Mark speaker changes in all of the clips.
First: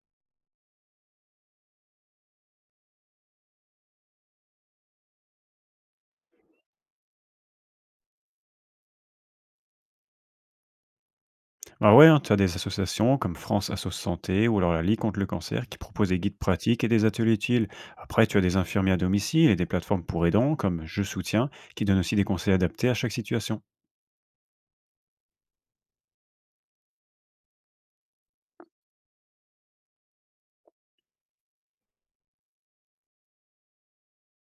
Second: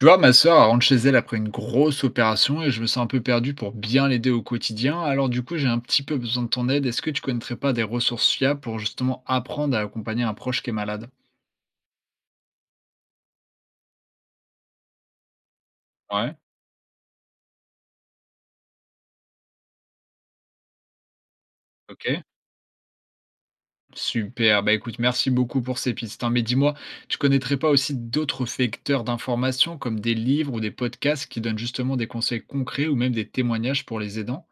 Speaker 1: Tu vois, ma sœur elle rentre chez elle après une grosse opération et je me sens un peu perdu pour bien l'aider au quotidien. Alors du coup, j'ai un petit peu besoin de ton aide. Est-ce que tu connaîtrais pas des ressources fiables pour justement apprendre à accompagner un proche qui est malade?
Speaker 2: Ah ouais, hein, tu as des associations comme France Asso Santé ou alors la Ligue contre le cancer qui proposent des
Speaker 1: Ouais,
Speaker 2: guides pratiques et des ateliers utiles. Après, tu as des infirmiers à domicile et des plateformes pour aidants comme Je soutiens qui donnent aussi
Speaker 1: ok.
Speaker 2: des conseils adaptés à chaque situation.
Speaker 1: Super. Bah écoute, merci beaucoup pour ces pistes, hein. Mais dis-moi, tu connaîtrais pas aussi d'autres vecteurs d'information comme des livres ou des podcasts qui donnent justement des conseils concrets ou même des témoignages pour les aidants?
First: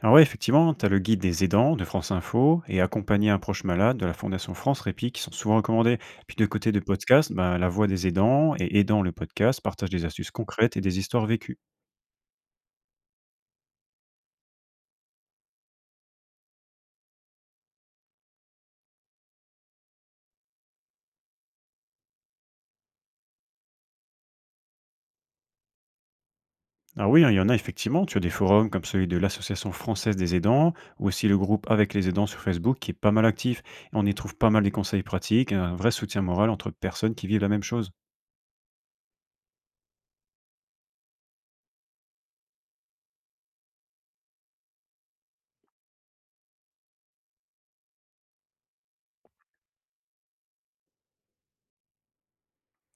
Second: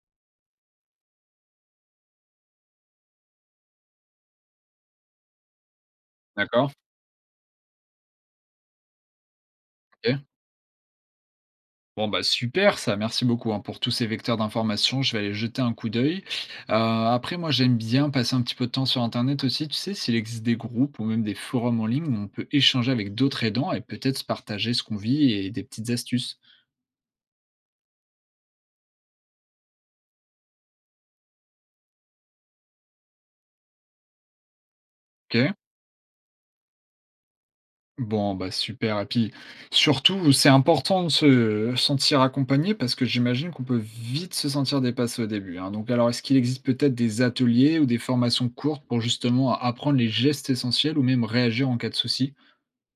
Speaker 2: Alors ouais, effectivement, tu as le guide des aidants de France Info et accompagner un proche malade de la Fondation France Répit qui sont souvent recommandés. Puis de côté
Speaker 1: D'accord.
Speaker 2: de podcast, bah, la voix des aidants et aidant le podcast partagent des
Speaker 1: Ok.
Speaker 2: astuces concrètes et des histoires vécues.
Speaker 1: Bon bah super ça, merci beaucoup, hein, pour tous ces vecteurs d'information, je vais aller jeter un coup d'œil. Après moi j'aime bien passer un petit peu de temps sur internet aussi, tu sais, s'il existe des groupes ou même des forums en ligne où on peut échanger avec d'autres aidants et peut-être se partager ce qu'on vit et des petites astuces.
Speaker 2: Ah oui, hein, il y en a effectivement. Tu as des forums comme celui de l'Association française des aidants ou aussi le groupe Avec les aidants sur Facebook qui est pas mal actif. On y trouve pas mal des conseils
Speaker 1: OK.
Speaker 2: pratiques et un vrai soutien moral entre personnes qui vivent la même chose.
Speaker 1: Bon bah super et puis surtout, c'est important de se sentir accompagné parce que j'imagine qu'on peut vite se sentir dépassé au début, hein. Donc alors est-ce qu'il existe peut-être des ateliers ou des formations courtes pour justement apprendre les gestes essentiels ou même réagir en cas de souci?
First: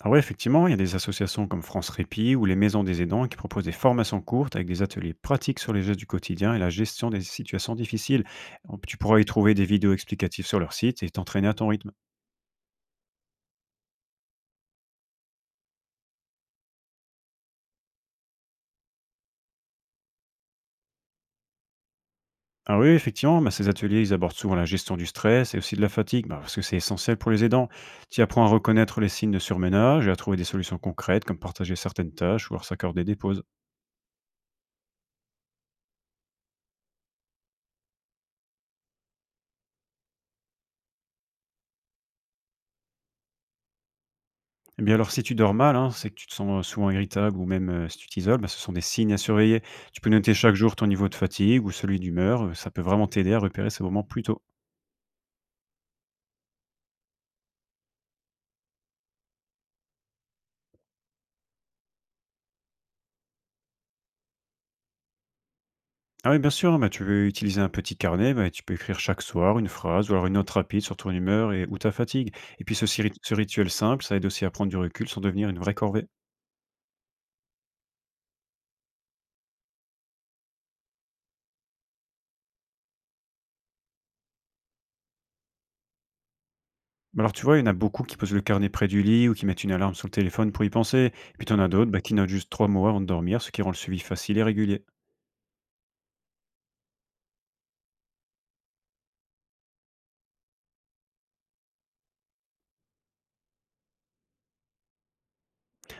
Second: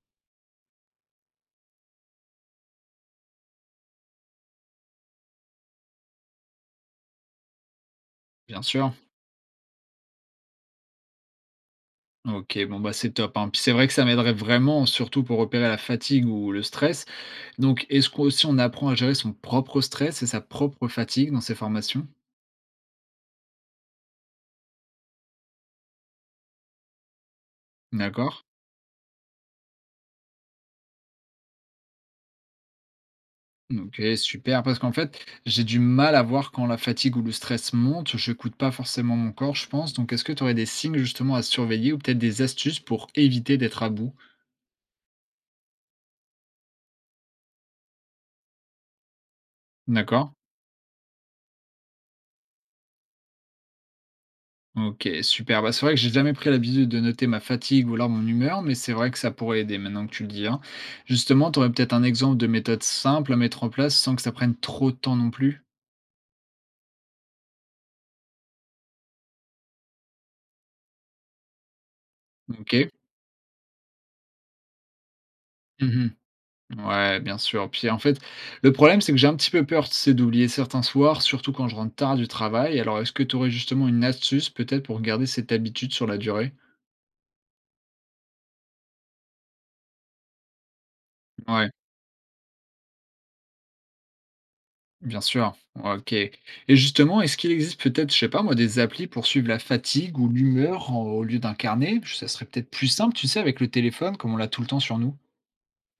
Speaker 2: Ah ouais, effectivement, il y a des associations comme France Répit ou les Maisons des aidants qui proposent des formations courtes avec des ateliers pratiques sur les gestes du quotidien et la gestion des situations difficiles.
Speaker 1: Bien sûr.
Speaker 2: Tu pourras y trouver des vidéos explicatives sur leur site et t'entraîner à ton rythme.
Speaker 1: OK, bon, bah, c'est top, hein. Puis c'est vrai que ça m'aiderait vraiment, surtout pour repérer la fatigue ou le stress. Donc est-ce qu'aussi on apprend à gérer son propre stress et sa propre fatigue dans ces formations?
Speaker 2: Ah oui, effectivement, bah, ces ateliers, ils abordent souvent la gestion du stress et aussi de la fatigue, bah, parce que c'est essentiel pour les aidants. Tu
Speaker 1: D'accord.
Speaker 2: apprends à reconnaître les signes de surménage et à trouver des solutions concrètes, comme partager certaines tâches ou alors s'accorder des pauses.
Speaker 1: OK, super, parce qu'en fait, j'ai du mal à voir quand la fatigue ou le stress monte. Je j'écoute pas forcément mon corps, je pense. Donc est-ce que tu aurais des signes justement à surveiller ou peut-être des astuces pour éviter d'être à bout?
Speaker 2: Eh bien alors, si tu dors mal, hein, c'est que tu te sens souvent irritable ou même si tu t'isoles, bah, ce sont des signes à surveiller. Tu peux
Speaker 1: D'accord.
Speaker 2: noter chaque jour ton niveau de fatigue ou celui d'humeur, ça peut vraiment t'aider à repérer ces moments plus tôt.
Speaker 1: OK, super. Bah, c'est vrai que j'ai jamais pris l'habitude de noter ma fatigue ou alors mon humeur, mais c'est vrai que ça pourrait aider maintenant que tu le dis, hein. Justement, tu aurais peut-être un exemple de méthode simple à mettre en place sans que ça prenne trop de temps non plus?
Speaker 2: Ah oui, bien sûr, bah, tu veux utiliser un petit carnet, bah, tu peux écrire chaque soir une phrase ou alors une note rapide sur ton humeur et ou ta fatigue. Et puis
Speaker 1: OK.
Speaker 2: ce rituel simple, ça aide aussi à prendre du recul sans devenir une vraie corvée.
Speaker 1: Mmh. Ouais, bien sûr. Puis, en fait, le problème, c'est que j'ai un petit peu peur, tu sais, d'oublier certains soirs, surtout quand je rentre tard du travail. Alors, est-ce que tu aurais justement une astuce peut-être pour garder cette habitude sur la durée?
Speaker 2: Bah, alors tu vois, il y en a beaucoup qui posent le carnet près du lit ou qui mettent une alarme sur le téléphone pour y penser. Et puis t'en as
Speaker 1: Ouais.
Speaker 2: d'autres bah, qui notent juste trois mots avant de dormir, ce qui rend le suivi facile et régulier.
Speaker 1: Bien sûr, OK. Et justement, est-ce qu'il existe peut-être, je sais pas moi, des applis pour suivre la fatigue ou l'humeur en- au lieu d'un carnet? Ça serait peut-être plus simple, tu sais, avec le téléphone, comme on l'a tout le temps sur nous.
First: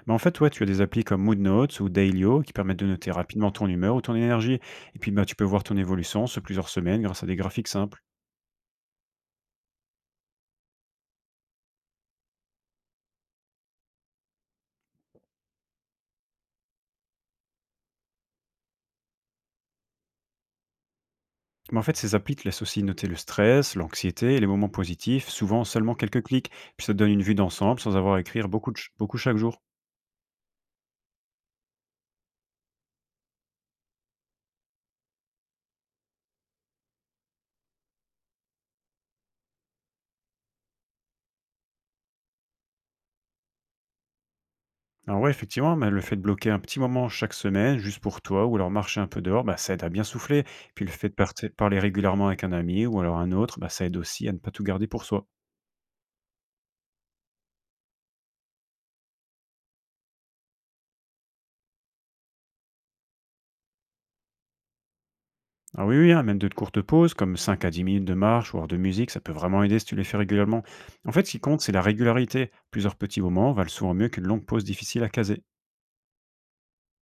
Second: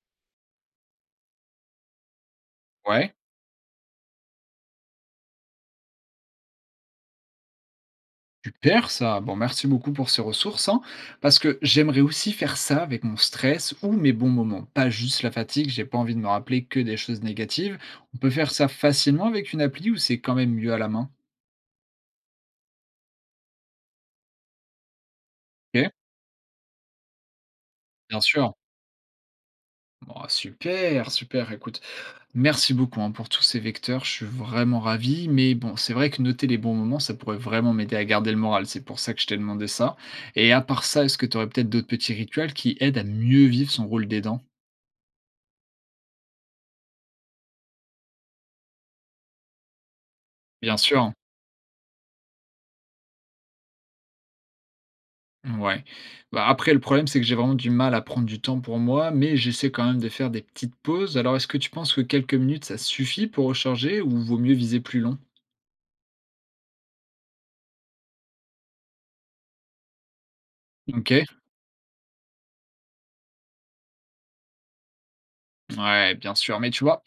Speaker 2: Mais en fait, ouais, tu as des applis comme Mood Notes ou Dailyo qui permettent de noter
Speaker 1: Ouais,
Speaker 2: rapidement ton humeur ou ton énergie. Et puis bah, tu peux voir ton évolution sur plusieurs semaines grâce à des graphiques simples.
Speaker 1: super ça. Bon, merci beaucoup pour ces ressources, hein, parce que j'aimerais aussi faire ça avec mon stress ou mes bons moments, pas juste la fatigue, j'ai pas envie de me rappeler que des choses négatives. On peut faire ça facilement avec une appli ou c'est quand même mieux à la main?
Speaker 2: Mais en fait, ces applis te laissent aussi noter le stress, l'anxiété et les moments positifs, souvent en
Speaker 1: OK,
Speaker 2: seulement quelques clics. Puis ça te donne une vue d'ensemble sans avoir
Speaker 1: bien
Speaker 2: à écrire
Speaker 1: sûr.
Speaker 2: beaucoup chaque jour.
Speaker 1: Bon, super, super, écoute. Merci beaucoup hein, pour tous ces vecteurs, je suis vraiment ravi. Mais bon, c'est vrai que noter les bons moments, ça pourrait vraiment m'aider à garder le moral. C'est pour ça que je t'ai demandé ça. Et à part ça, est-ce que tu aurais peut-être d'autres petits rituels qui aident à mieux vivre son rôle d'aidant?
Speaker 2: Alors ouais, effectivement, mais le fait de bloquer un petit moment chaque semaine, juste pour toi, ou alors marcher un peu dehors, bah, ça aide à bien souffler.
Speaker 1: Bien
Speaker 2: Puis le fait
Speaker 1: sûr.
Speaker 2: de parler régulièrement avec un ami ou alors un autre, bah, ça aide aussi à ne pas tout garder pour soi.
Speaker 1: Ouais. Bah, après, le problème, c'est que j'ai vraiment du mal à prendre du temps pour moi, mais j'essaie quand même de faire des petites pauses. Alors, est-ce que tu penses que quelques minutes, ça suffit pour recharger ou vaut mieux viser plus long?
Speaker 2: Ah oui, oui, hein, même de courtes pauses, comme 5 à 10 minutes de marche ou alors de musique, ça peut vraiment aider si tu les fais régulièrement.
Speaker 1: Ok.
Speaker 2: En fait, ce qui compte, c'est la régularité. Plusieurs petits moments valent souvent mieux qu'une longue pause difficile à caser.
Speaker 1: Ouais, bien sûr. Mais tu vois,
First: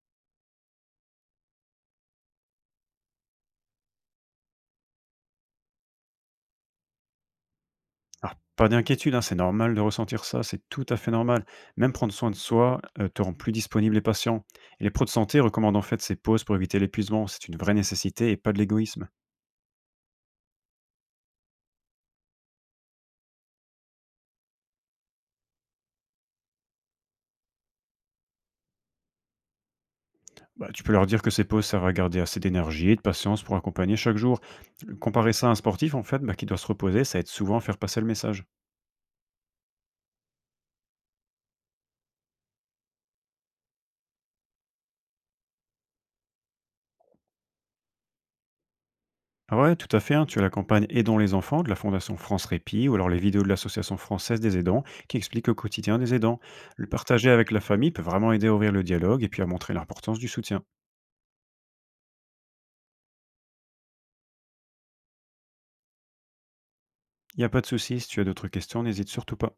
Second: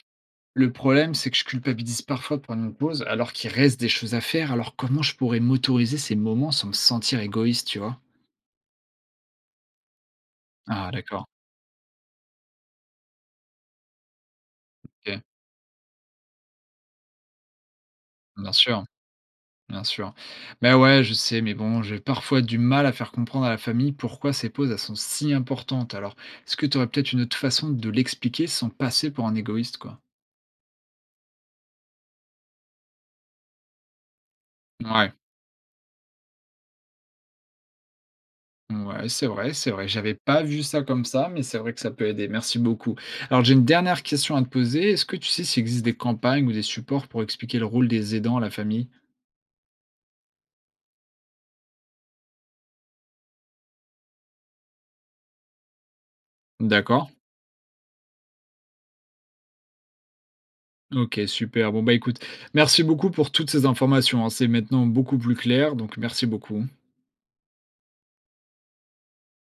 Speaker 1: le problème, c'est que je culpabilise parfois de prendre une pause, alors qu'il reste des choses à faire. Alors comment je pourrais m'autoriser ces moments sans me sentir égoïste, tu vois?
Speaker 2: Alors, pas d'inquiétude, hein, c'est normal de ressentir ça, c'est tout
Speaker 1: Ah
Speaker 2: à fait
Speaker 1: d'accord,
Speaker 2: normal. Même prendre soin de soi te rend plus disponible et patient. Et les pros de
Speaker 1: OK.
Speaker 2: santé recommandent en fait ces pauses pour éviter l'épuisement, c'est une vraie nécessité et pas
Speaker 1: Bien
Speaker 2: de
Speaker 1: sûr,
Speaker 2: l'égoïsme.
Speaker 1: bien sûr. Mais ouais, je sais, mais bon, j'ai parfois du mal à faire comprendre à la famille pourquoi ces pauses, elles sont si importantes. Alors, est-ce que tu aurais peut-être une autre façon de l'expliquer sans passer pour un égoïste, quoi?
Speaker 2: Bah, tu peux leur dire que ces pauses servent à garder assez d'énergie et de patience pour accompagner chaque jour.
Speaker 1: Ouais.
Speaker 2: Comparer ça à un sportif en fait bah, qui doit se reposer, ça aide souvent à faire passer le message.
Speaker 1: Ouais, c'est vrai, c'est vrai. J'avais pas vu ça comme ça, mais c'est vrai que ça peut aider. Merci beaucoup. Alors, j'ai une dernière question à te poser. Est-ce que tu sais s'il existe des campagnes ou des supports pour expliquer le rôle des aidants à la famille?
Speaker 2: Ah ouais, tout à fait, hein. Tu as la campagne Aidons les enfants de la Fondation France Répit ou alors les vidéos de l'Association française des aidants qui expliquent le quotidien des aidants. Le
Speaker 1: D'accord.
Speaker 2: partager avec la famille peut vraiment aider à ouvrir le dialogue et puis à montrer l'importance du soutien.
Speaker 1: Ok, super. Bon, bah écoute, merci beaucoup pour toutes ces informations, hein. C'est maintenant beaucoup plus clair, donc merci beaucoup.
Speaker 2: Il n'y a pas de souci, si tu as d'autres questions, n'hésite surtout pas.